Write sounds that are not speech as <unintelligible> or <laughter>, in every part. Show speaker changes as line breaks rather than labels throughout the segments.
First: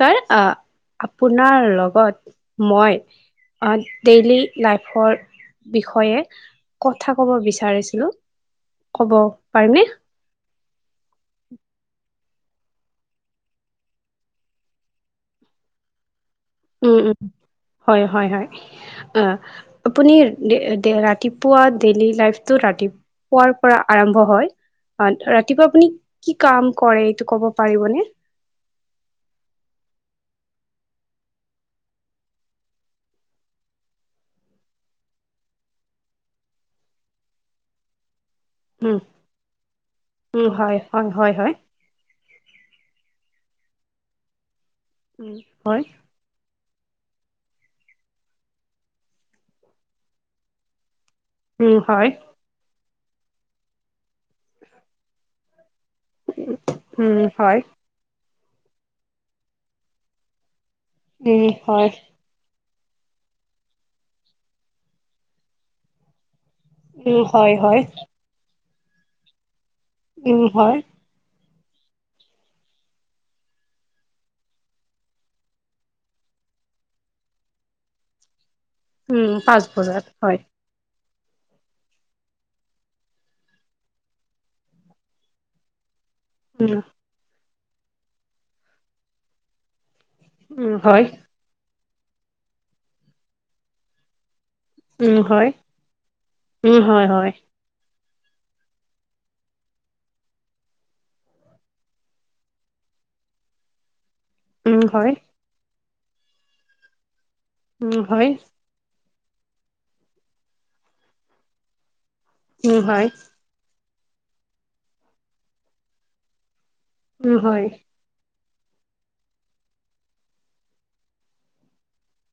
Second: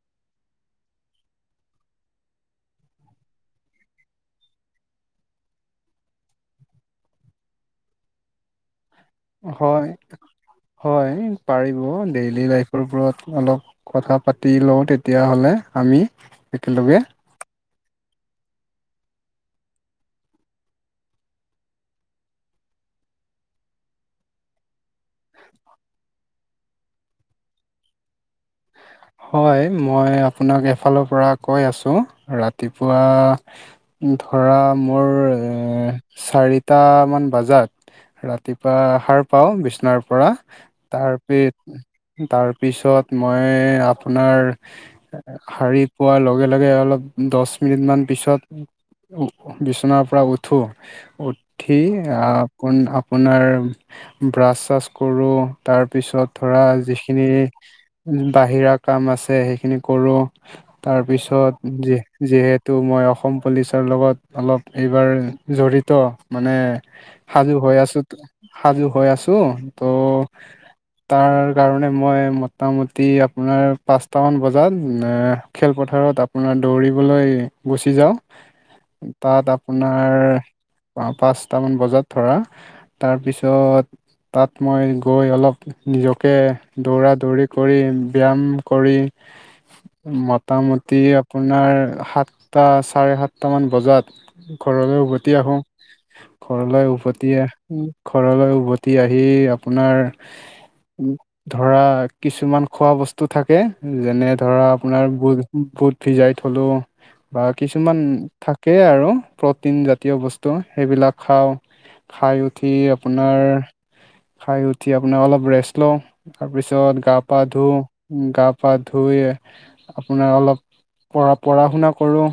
Sir আহ আপোনোনাৰ লগত মই ডেইলি লাইফৰ বিষয়ে কথা কব বিচাৰিছিলোঁ। ক'ব পাৰিমনে?
হয়, হয় পাৰিব। ডেইলি লাইফৰ ওপৰত অলপ কথা পাতি লওঁ তেতিয়াহ'লে আমি
উম,
একেলগে।
উম, হয়, হয়, হয়। অ', আপুনি ৰাতিপুৱা ডেইলি লাইফটো ৰাতি পুৱাৰ পৰা আৰম্ভ হয়। অ', ৰাতিপুৱা আপুনি কি কাম কৰে এইটো কব পাৰিবনে?
হয়, মই আপোনাক এফালৰ পৰা কৈ আছোঁ ৰাতিপুৱা ধৰা মোৰ চাৰিটামান বজাত ৰা ৰাতিপুৱা
উম,
সাৰ পাওঁ বিচনাৰ পৰা
উম, হয়, হয়,
তাৰ
হয়,
পি
হয়।
পিছত মই আপোনাৰ
উম, হয়,
শাৰী পোৱাৰ লগে একে অলপ দহ মিনিটমান পিছত বিচনাৰ পৰা উঠো উঠি
উম, হয়,
আপোন আপোনাৰ ব্ৰাছ চাছ কৰোঁ। তাৰ পিছত ধৰা যিখিনি
উম, হয়,
বাহিৰা কাম আছে সেইখিনি কৰো
উম,
তাৰপিছত
হয়,
যিহেতু তো মই অসম পুলিচৰ লগত অলপ এইবাৰ জড়িত। মানে
উম, হয়,
সাজু হৈ
হয়,
আছো সাজু হৈ আছো। ত'
এনে হয়।
তাৰ কাৰণে মই মোটামুটি আপোনাৰ পাঁচটামান বজাত খেলপথাৰত আপোনাৰ দৌৰিবলৈ গুচি যাওঁ।
উম,
তাত
পাঁচ বজাত
আপোনাৰ
হয়,
পাঁচটামান বজাত ধৰা তাৰপিছত তাত মই গৈ অলপ নিজক
উম,
দৌৰা দৌৰি কৰি ব্যায়াম কৰি
উম
মোটামুটি
হয়
আপোনাৰ সাতটা চাৰে সাতটামান বজাত ঘৰলৈ
উম
উভতি
হয়
আহো
উম
ঘৰলৈ
হয় হয়
উভতি আহ ঘৰলৈ উভতি আহি আপোনাৰ ধৰা কিছুমান খোৱা বস্তু থাকে যেনে ধৰা
উম
আপোনাৰ
হয়
বুট বুট ভিজাই থলো বা
উম
কিছুমান
হয়
থাকেই আৰু প্ৰটিন জাতীয় বস্তু সেইবিলাক খাওঁ। খাই উঠি
উম হয়
আপোনাৰ, খাই উঠি আপোনাৰ অলপ ৰেষ্ট লওঁ, তাৰপিছত পিছত গা পা ধুওঁ। গা পা ধুই আপোনাৰ অলপ পঢ়া-পঢ়া শুনা কৰোঁ।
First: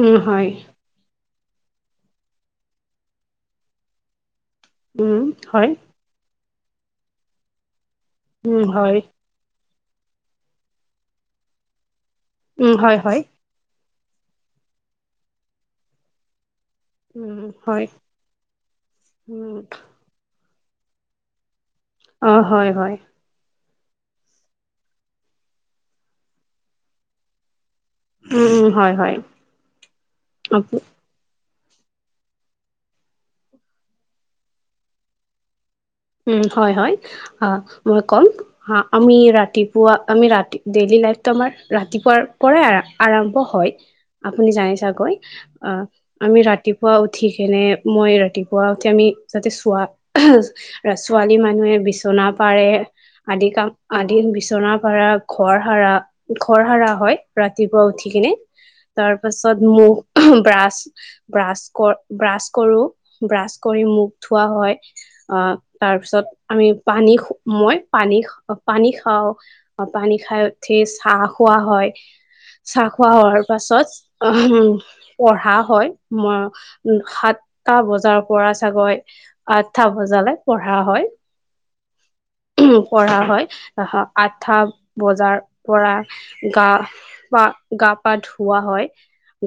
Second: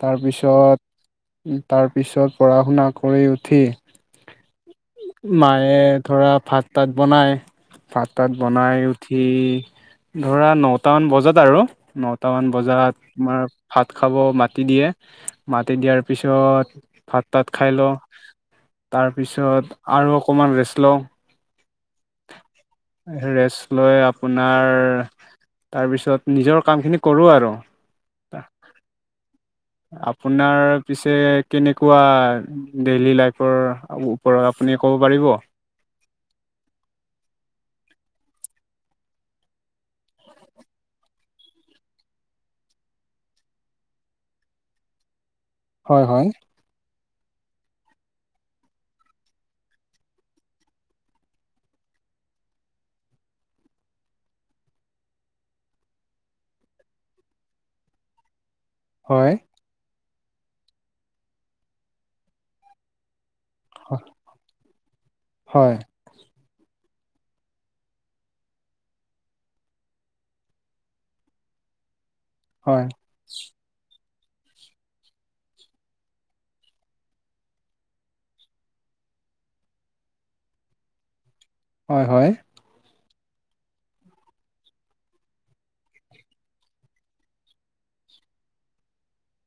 উম হয়
তাৰপিছত তাৰ পিছত পঢ়া-শুনা কৰি উঠি।
উম হয়
মায়ে ধৰা ভাত-তাত বনাই। ভাত-তাত
উম
বনাই
হয়
উঠি ধৰা, নটামান বজাত আৰু ন টামান
উম হয় উম
বজাত
হয় হয়
তমাৰ ভাত খাব মাটি দিয়ে, মাটি দিয়াৰ পিছত
উম
ভাত-তাত খাই
হয়
লওঁ,
উম
তাৰপিছত আৰু অকমান ৰেষ্ট লওঁ।
অ', হয় হয়।
ৰেষ্ট লৈ আপোনাৰ তাৰপিছত নিজৰ কামখিনি কৰোঁ আৰু।
উম উম হয় হয়
আপোনাৰ পিছে কেনেকুৱা ডেইলী লাইফৰ ওপৰত আপুনি ক'ব পাৰিব?
উম, হয়, হয়, অ', মই কম আমি ৰাতিপুৱা আমি ৰাতি ডেইলি লাইফটো আমাৰ ৰাতিপুৱাৰ পৰাই আৰম্ভ হয়, আপুনি জানে চাগৈ? অ',
হয় হয়
আমি ৰাতিপুৱা উ ঠি কেনে মই ৰাতিপুৱা উঠি আমি যাতে চোৱা ছোৱালী মানুহে বিচনা পাৰে। আদি কাম, আদি বিচনাৰ পাৰা ঘৰ সাৰা ঘৰ সাৰা হয় ৰাতিপুৱা উঠি কিনে। তাৰ
হয়
পাছত মুখ ব্ৰাছ-ব্ৰাছ কৰ ব্ৰাছ কৰোঁ। ব্ৰাছ কৰি মুখ ধোৱা হয়, আহ
হয়
তাৰ পিছত আমি পানী মই পানী পানী খাওঁ, অ', পানী খাই উঠি চাহ খোৱা হয়,
হয়
চাহ খোৱা হোৱাৰ পাছত উ পঢ়া হয়, মই সাতটা বজাৰ পৰা চাগৈ আঠটা বজালৈ পঢ়া হয়।
হয়, হয়।
পঢ়া হয়, আহ আঠা বজাৰ পৰা গা পা গা গা পা ধুৱা হয়,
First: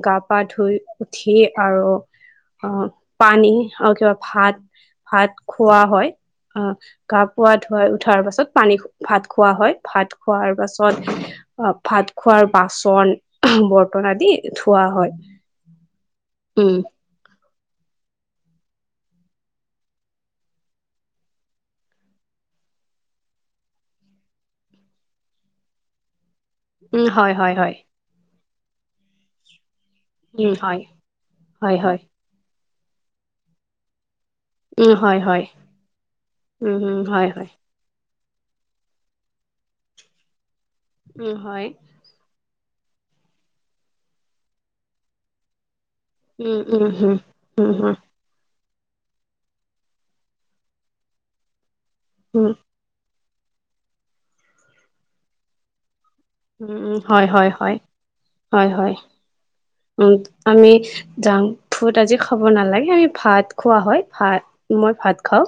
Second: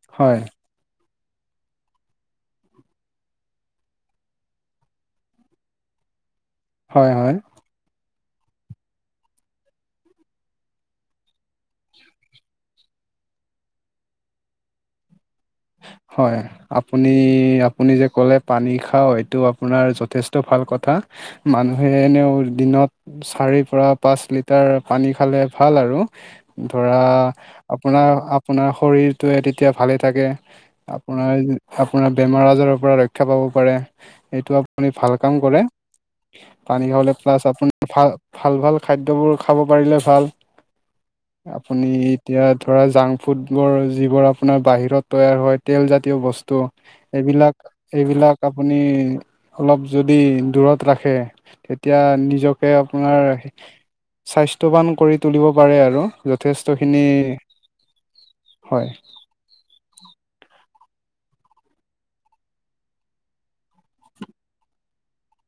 গা পা
হয়
ধুই উঠি আৰু অ', পানী আৰু কিবা ভাত-ভাত খোৱাা হয়। অ',
হয় হয়
<unintelligible> উঠাৰ পাছত পানী ভাত খোৱা হয়, ভাত খোৱাৰ পাছত অ', ভাত খোৱাৰ বাচন বৰ্তন আদি ধোৱা হয়।
হয়,
উম
আপুনি আপুনি যে ক'লে পানী খাও এইটো আপোনাৰ যথেষ্ট ভাল কথা, মানুহে এনেও দিনত চাৰিৰ পৰা পাঁচ লিটাৰ পানী খালে ভাল আৰু। ধৰা,
উম হয় হয় হয়
আপোনাৰ, আপোনাৰ শৰীৰটোয়ে, তেতিয়া ভালে থাকে।
উম হয়
আপোনাৰ,
হয় হয়
আপোনাৰ বেমাৰ-আজাৰৰ পৰা ৰক্ষা পাব পাৰে। এইটো আপুনি
উম
ভাল
হয়
কাম
হয়
কৰে,
উম
পানী
উম
খাবলৈ,
হয়
প্লাছ
হয়
আপুনি ভাল ভাল, ভাল খাদ্যবোৰ খাব পাৰিলে ভাল,
উম হয়
আপুনি এতিয়া ধৰা জাংক ফুডবোৰ যিবোৰ আপোনাৰ বাহিৰত তৈয়াৰ হয় তেলজাত জাতীয় বস্তু
উম উম হম
এইবিলাক
উম হম
এইবিলাক আপুনি অলপ যদি দূৰত ৰাখে তেতিয়া
উম
নিজকে আপোনাৰ স্বাস্থ্যৱান কৰি তুলিব পাৰে আৰু।
উম, উম,
যথেষ্টখিনি
হয়, হয়, হয়, হয়, উম, উম। আমি জাং ফুড আজি খাব নালাগে, আমি ভাত খোৱা হয় ভাত, মই ভাত খাওঁ।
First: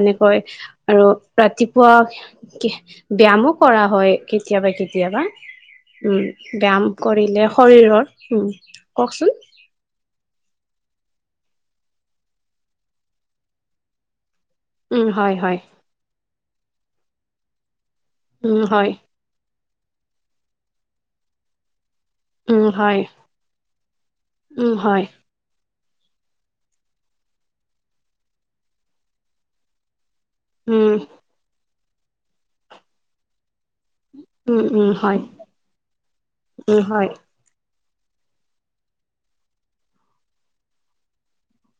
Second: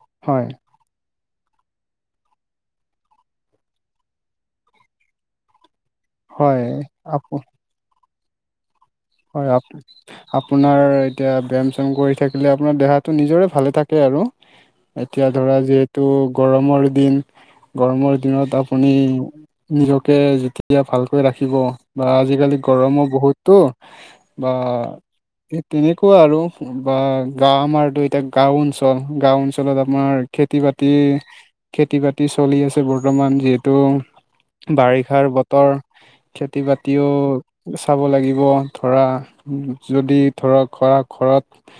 এনেকৈ
হয়
আৰু ৰাতিপুৱা ব্যয়ামো কৰা হয়, কেতিয়াবা, কেতিয়াবা। উম,
হয়
ব্যায়াম
আপ
কৰিলে, শৰীৰৰ উম। কওকচোন
হয় আপ আপোনাৰ এতিয়া ব্যায়াম চ্যায়াম কৰি থাকিলে আপোনাৰ দেহাটো নিজৰে ভালে থাকে আৰু।
উম
এতিয়া
হয়
ধৰা
হয়
যিহেতু গৰমৰ দিন গৰমৰ দিনত
উম হয়
আপুনি নিজকে যেতিয়া ভালকৈ ৰাখিব। বা আজিকালি
উম হয়
গৰমো বহুতো আ
উম হয়
তেনেকুৱা আৰু বা গাঁও আমাৰতো এতিয়া গাঁও অঞ্চল। গাঁও অঞ্চলত আমাৰ খেতি বাতি
উম
খেতি বাতি চলি আছে বৰ্তমান যহেতু।
উম উম হয়
বাৰিষাৰ বতৰ খেতি
উম
বাতিও
হয়
চাব লাগিব ধৰা। যদি ধৰক ঘৰত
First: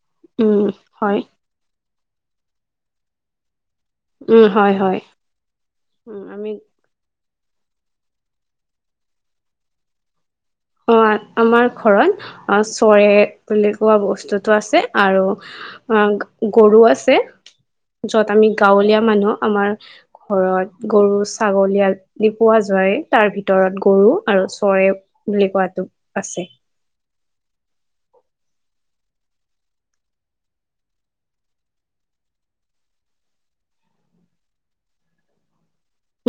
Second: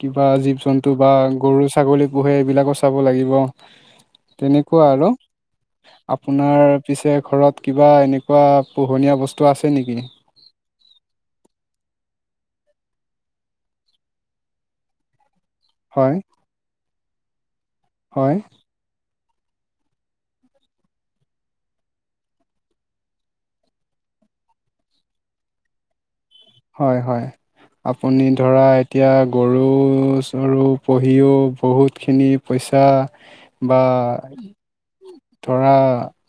কিবা
উম
জীৱ জন্তু বা
হয়
গৰু ছাগলী পোহে এইবিলাকো চাব লাগিব।
উম হয়
তেনেকুৱা
হয়
আৰু
উম আমি
আপোনাৰ পিছে ঘৰত কিবা এনেকুৱা পোহনীয়া বস্তু আছে নেকি?
অ', আমাৰ ঘৰত অ চৰে বুলি কোৱা বস্তুতটো আছে আৰু
হয়,
অ', গৰু আছে য'ত
হয়,
আমি গাঁৱলীয়া মানুহ। আমাৰ ঘৰত গৰু ছাগলী আদি পোৱা যায় তাৰ ভিতৰত গৰু আৰু। চৰে বুলি কোৱাতো আছে।
হয়, হয়। আপুনি ধৰা এতিয়া গৰু চৰু পুহিও বহুতখিনি পইচা পিইচা বা ধৰা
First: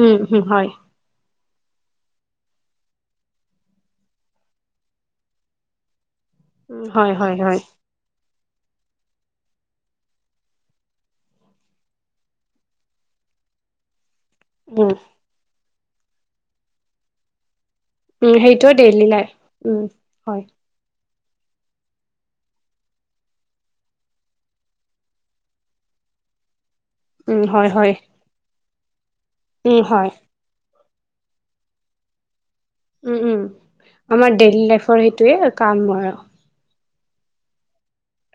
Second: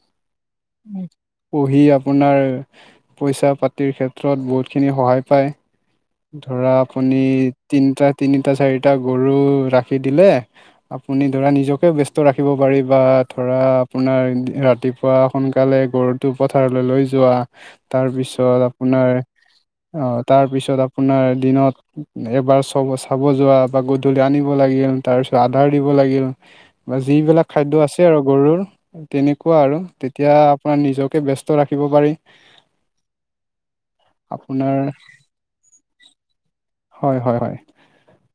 উম, হম হয়।
উম। পুহি আপোনাৰ পইচা পাতিৰ ক্ষেত্ৰত বহুতখিনি সহায় পায়। ধৰা
উম, হয়,
আপুনি
হয়, হয়,
তিনিটা তিনি আটা চাৰিটা গৰু ৰাখি দিলে আপুনি ধৰা নিজকে ব্যস্ত ৰাখিব পাৰি বা পৰা আপোনাৰ
উম,
ৰাতিপুৱা সোনকালে গৰুটো পথাৰলৈ লৈ যোৱা।
উম,
তাৰপিছত
সেইটোৱে ডেইলি
আপোনাৰ
লাইফ উম,
অ'
হয়,
তাৰপিছত আ আপোনাৰ দিনত এবাৰ চ চাব যোৱা বা গধূলি আনিব লাগিল তাৰপিছত আধাৰ দিব বা
উম,
যিবিলাক
হয়,
খাদ্য
হয়,
আছে আৰু গৰুৰ তেনেকুৱা
উম,
আৰু
হয়,
তেতিয়া আপোনাৰ নিজকে ব্যস্ত ৰাখিব পাৰি।
উম, উম আমাৰ ডেইলী
আপোনাৰ
লাইফৰ সেইটোৱে কাম আৰু।
হয়, হয়, হয়।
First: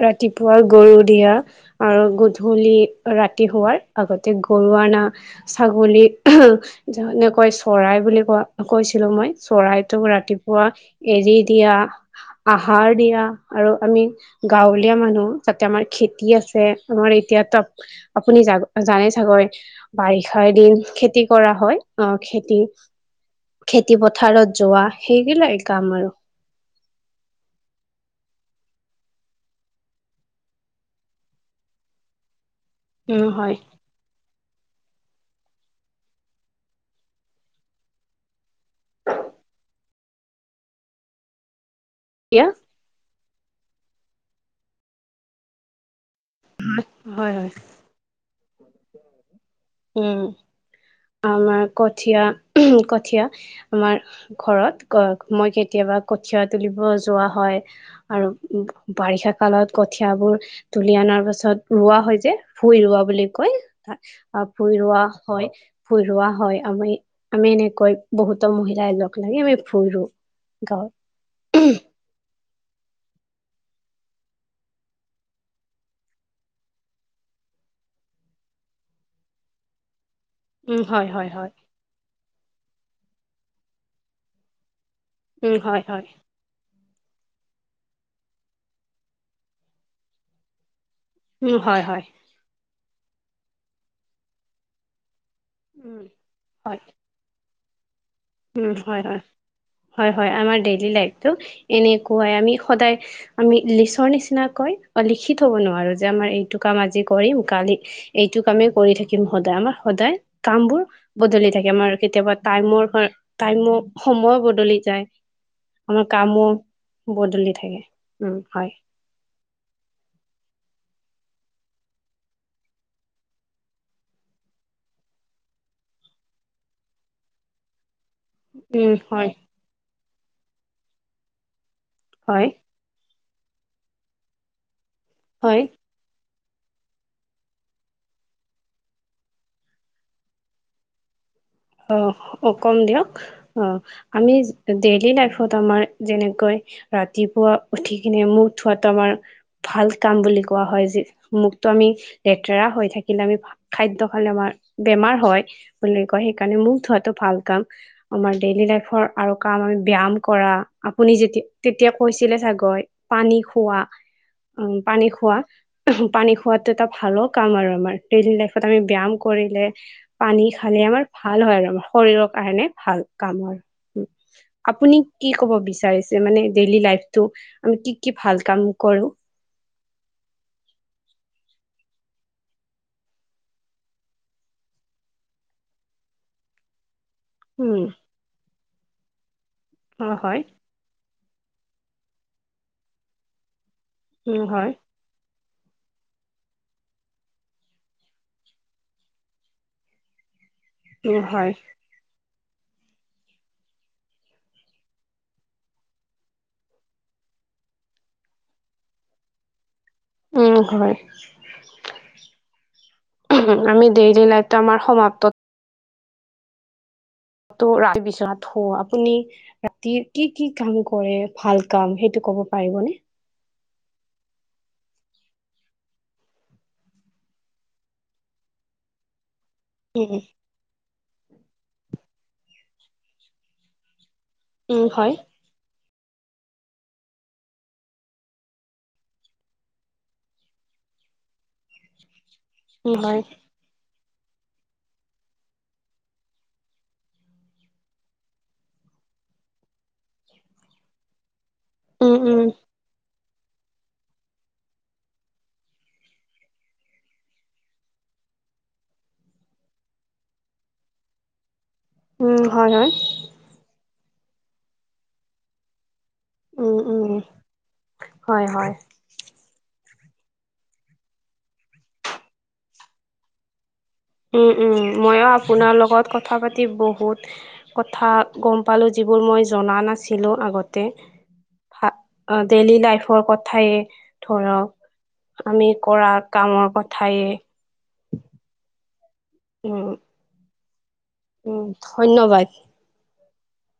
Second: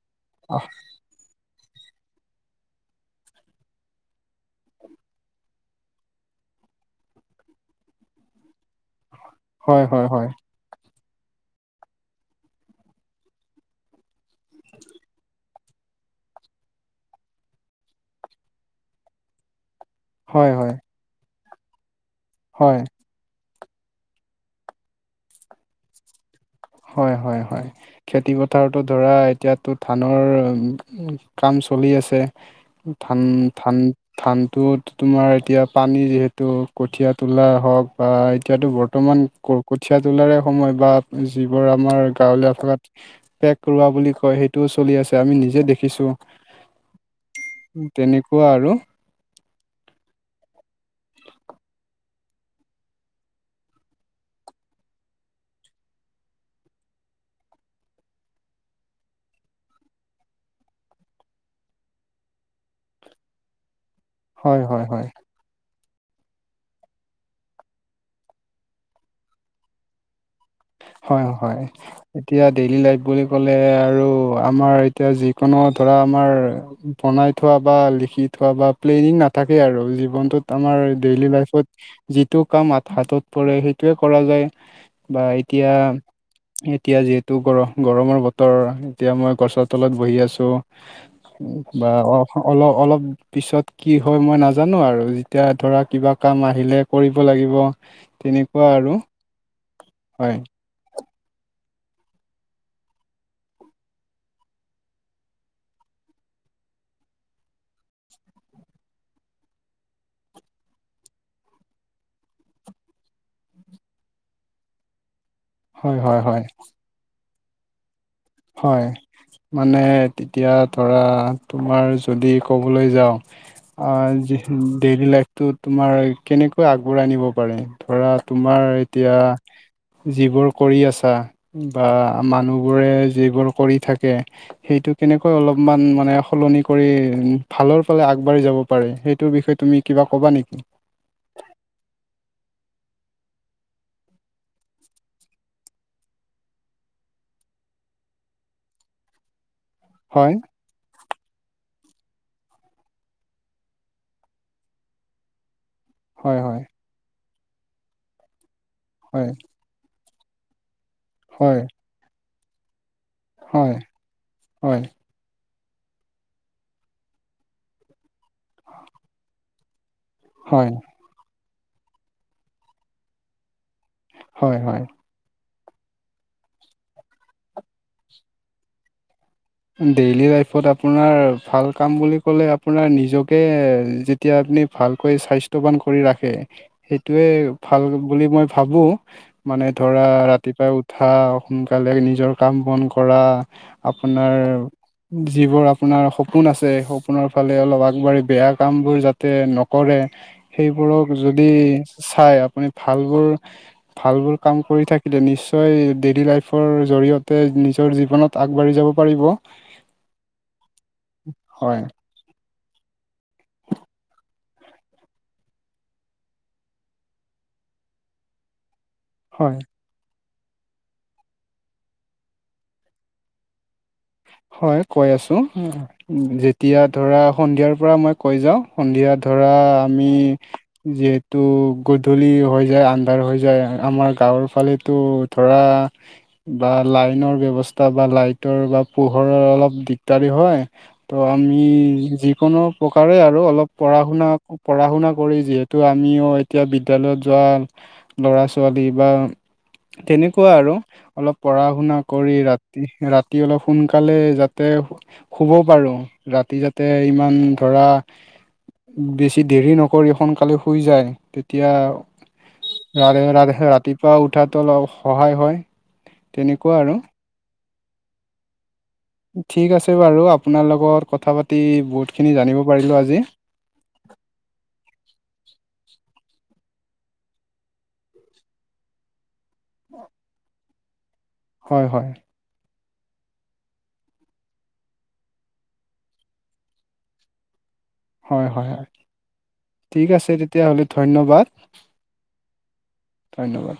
ৰাতিপুৱাৰ গৰু দিয়া। আৰু গধূলি ৰাতি শোৱাৰ আগতে গৰু আনা ছাগলী নেকৈ চৰাই বুলি কোৱা কৈছিলো মই।
হয় হয়
চৰাইটোক
হয়
ৰাতিপুৱা এৰি দিয়া আহাৰ দিয়া আৰু আমি গাঁৱলীয়া মানুহ যাতে আমাৰ খেতি আছে আমাৰ এতিয়াাতো আপুনি জাগ জানে চাগৈ। বাৰিষা
হয়
এ
হয়
দিন খেতি কৰা হয় আহ খেতি
হয়
খেতি পথাৰত যোৱা সেইগিলাক কাম আৰু।
হয়, হয়, হয় খেতি পথাৰতো ধৰা এতিয়ো ধানৰ কাম চলি আছে ধান
উম হয়
ধান ধান তোট তোমাৰ এতিয়া পানী যিহেতু কঠীয়াা তোলা হওক বা এতিয়াতো বৰ্তমান কঠীয়া তোলাৰে সময় বা যিবোৰ আমাৰ
এতিয়া
গাঁৱলীয়া ভাষাত পেক কৰোৱা বুলি কয় সেইটোও চলি আছে আমি নিজে দেখিছো।
হয়, হয়।
কোৱা আৰু।
উম। আমাৰ কঠীয় কঠীয়া আমাৰ ঘৰত মই কেতিয়াবা কঠীয় তুলিব যোৱা হয় আৰু বাৰিষা কালত কঠিয়বোৰ <unintelligible> পাছত ৰোৱা হয় যে ভুই ৰোৱা বুলি কৈ
হয়
ভুই
হয়
ৰোৱা হয়। ফুৰোৱা হয় আমি আমি এনেকৈ বহুতো মহিলাই লগ লাগি আমি ফুৰো।
হয়, হয়। এতিয়া ডেইলি লাইফ বুলি ক'লে আৰু আমাৰ এতিয়া যিকোনো ধৰা আমাৰ বনাই থোৱা বা লিখি থোৱা বা প্লেনিং নাথাকে আৰু জীৱন টোত আমাৰ
উম হয়
ডেইলি
হয় হয়
লাইফত যিটো কাম হাতত পৰে সেইটোৱে কৰা যায়।
উম
এতিয়া,
হয় হয়
এ এতিয়া যিহেতু গৰ-গৰমৰ বতৰ এতিয়া মই গছৰ তলত বহি আছোঁ
উম হয়
বা
হয়
অ-অলপ অলপ পিছত কি হয় মই নাজানো আৰু এতিয়া ধৰা
উম
কিবা কাম আহিলে
হয়
কৰিব লাগিব। তেনেকুৱা
উম
আৰু।
হয় হয় হয় হয় আমাৰ ডেইলি লি লাইফটো এনেকুৱাই আমি সদায় আমি লিচৰ নিচিনা কয় লিখি থ'ব নোৱাৰো। আৰু যে আমাৰ এইটো কাম আজি কৰিম কালি এইটো কামেই কৰি থাকিম সদায় আমাৰ সদায় কামবোৰ বদলি থাকে আমাৰ কেতিয়াবা টাইমৰ টাইমো সময় বদলি যায়
হয়
আমাৰ
হয় হয়
কামো বদলি থাকে। উম, হয়।
মানে তেতিয়া ধৰা তোমাৰ যদি ক'বলৈ যাওঁ ডেইলি লাইফটো তোমাৰ কেনেকৈ আগবঢ়াই নিব পাৰে ধৰা তোমাৰ
উম
এতিয়া
হয়
যিবোৰ কৰি আছা বা
হয়
মানুহবোৰে যিবোৰ কৰি থাকে সেইটো কেনেকৈ
হয়
অলপমান মানে সলনি কৰি ভালৰ ফালে আগবাঢ়ি যাব পাৰে সেইটোৰ বিষয়ে তুমি কিবা ক'বা নেকি? <inaudible>
অ', অ', কম দিয়ক। অ', আমি ডেইলি লাইফত আমাৰ যেনেকৈ ৰাতিপুৱা উঠি কিনে মোক ধোৱাতটো আমাৰ ভাল কাম
হয়
বুলি কোৱা হয়, যি মুখটো আমি লেতেৰা হৈ থাকিলে, আমি খাদ্য খালে আমাৰ বেমাৰ হয় বুলি
হয়
কাৰণে
হয়
মুখ ধোৱাতো ভাল কাম। আমাৰ ডেইলি লাইফৰ
হয়
আৰু কাম আমি ব্যায়াম কৰা আপুনি যেতিয়া,
হয়
তেতিয়া কৈছিলে চাগৈ পানী
হয়
খোৱা, উম,
হয়
পানী খোৱা পানী খোৱাতো এটা ভালো কাম, আৰু আমাৰ ডেইলি লাইফত আমি ব্যায়াম কৰিলে পানী
হয়
খালে আমাৰ ভাল হয়, আৰু আমাৰ শৰীৰৰ কাৰণে ভাল কাম আৰু। উম,
হয় হয়
আপুনি কি কব বিচ বিচাৰিছে মানে ডেইলী লাইফটো আমি কি কি ভাল কাম কৰোঁ?
ডেইলি লাইফত আপোনাৰ ভাল কাম বুলি ক'লে, আপোনাৰ নিজকে যেতিয়া ভালকৈ স্বাস্থ্যৱান কৰি ৰাখে সেইটোৱে
উম,
ভাল বুলি মই ভাবোঁ। মানে ধৰা,
অ' হয়,
ৰাতিপুৱাই উঠা, সোনকালে নিজৰ কাম বন কৰ, আ আপোনাৰ
উম, হয়,
যিবোৰ আপোনাৰ সপোন আছে, সপোনৰ ফালে অলপ আগবাঢ়ি, বেয়া কামবোৰ যাতে নকৰে সেইবোৰক
উম,
যদি
হয়,
চাই আপুনি ভালবোৰ, ভালবোৰ কাম কৰি থাকিলে, নিশ্চয় ডেইলি লাইফৰ জৰিয়তে নিজৰ জীৱনত আগবাঢ়ি যাব পাৰিব।
উম, হয়।
হয়
আমি ডেইলি লাইফটো, আমাৰ সমাপ্ত তো ৰাতি বিচনাত শু, আপুনি
হয়
ৰাতি কি কি কাম কৰে, ভাল কাম, সেইটো ক'ব পাৰিবনে?
হয় কৈ আছো, যেতিয়া ধৰা সন্ধিয়াৰ পৰা মই কৈ যাওঁ, সন্ধিয়াত ধৰা আমি,
উম,
যিহেতু গধূলি হৈ যায় আন্ধাৰ হৈ যায় আমাৰ গাঁৱৰ
উম,
ফালেতো
হয়,
ধৰা, বা লাইনৰ ব্যৱস্থা বা লাইটৰ বা পোহৰৰ অলপ দিগদাৰী হয়, তো আমি যিকোনো
উম,
প্ৰকাৰে
হয়,
আৰু অলপ পঢ়া-শুনা, পঢ়া-শুনা কৰি যিহেতু, আমিও এতিয়া বিদ্যালয়ত যোৱা ল'ৰা-ছোৱালী কিবা তেনেকুৱা আৰু অলপ পঢ়া-শুনা
উম,
কৰি,
উম,
ৰাতি, ৰাতি অলপ সোনকালে যাতে শুব পাৰোঁ, ৰাতি যাতে ইমান ধৰা বেছি দেৰি নকৰি সোনকালে শুই যায় এতিয়া,
উম, হয়, হয়,
ৰাৰে <unintelligible> ৰাৰেহে ৰাতিপুৱা উঠাতো অলপ সহায় হয়। তেনেকুৱা
উম,
আৰু
উম, হয়, হয়।
ঠিক আছে বাৰু, আপোনাৰ লগত কথা পাতি বহুত খিনি জানিব পাৰিলোঁ আজি।
উম, উম। মইয়ো আপোনাৰ লগত কথা পাতি বহুত কথা গম পালোঁ। যিবোৰ মই জনা নাছিলোঁ আগতে।
হয়
সা,
হয়
অ, ডেইলী লাইফ ফৰ কথায়ে ধৰক, আমি কৰা কামৰ কথায়ে
হয়, হয়।
উম,
ঠিক আছে, তেতিয়াহ'লে। ধন্যবাদ
উম, ধন্যবাদ।
ধন্যবাদ।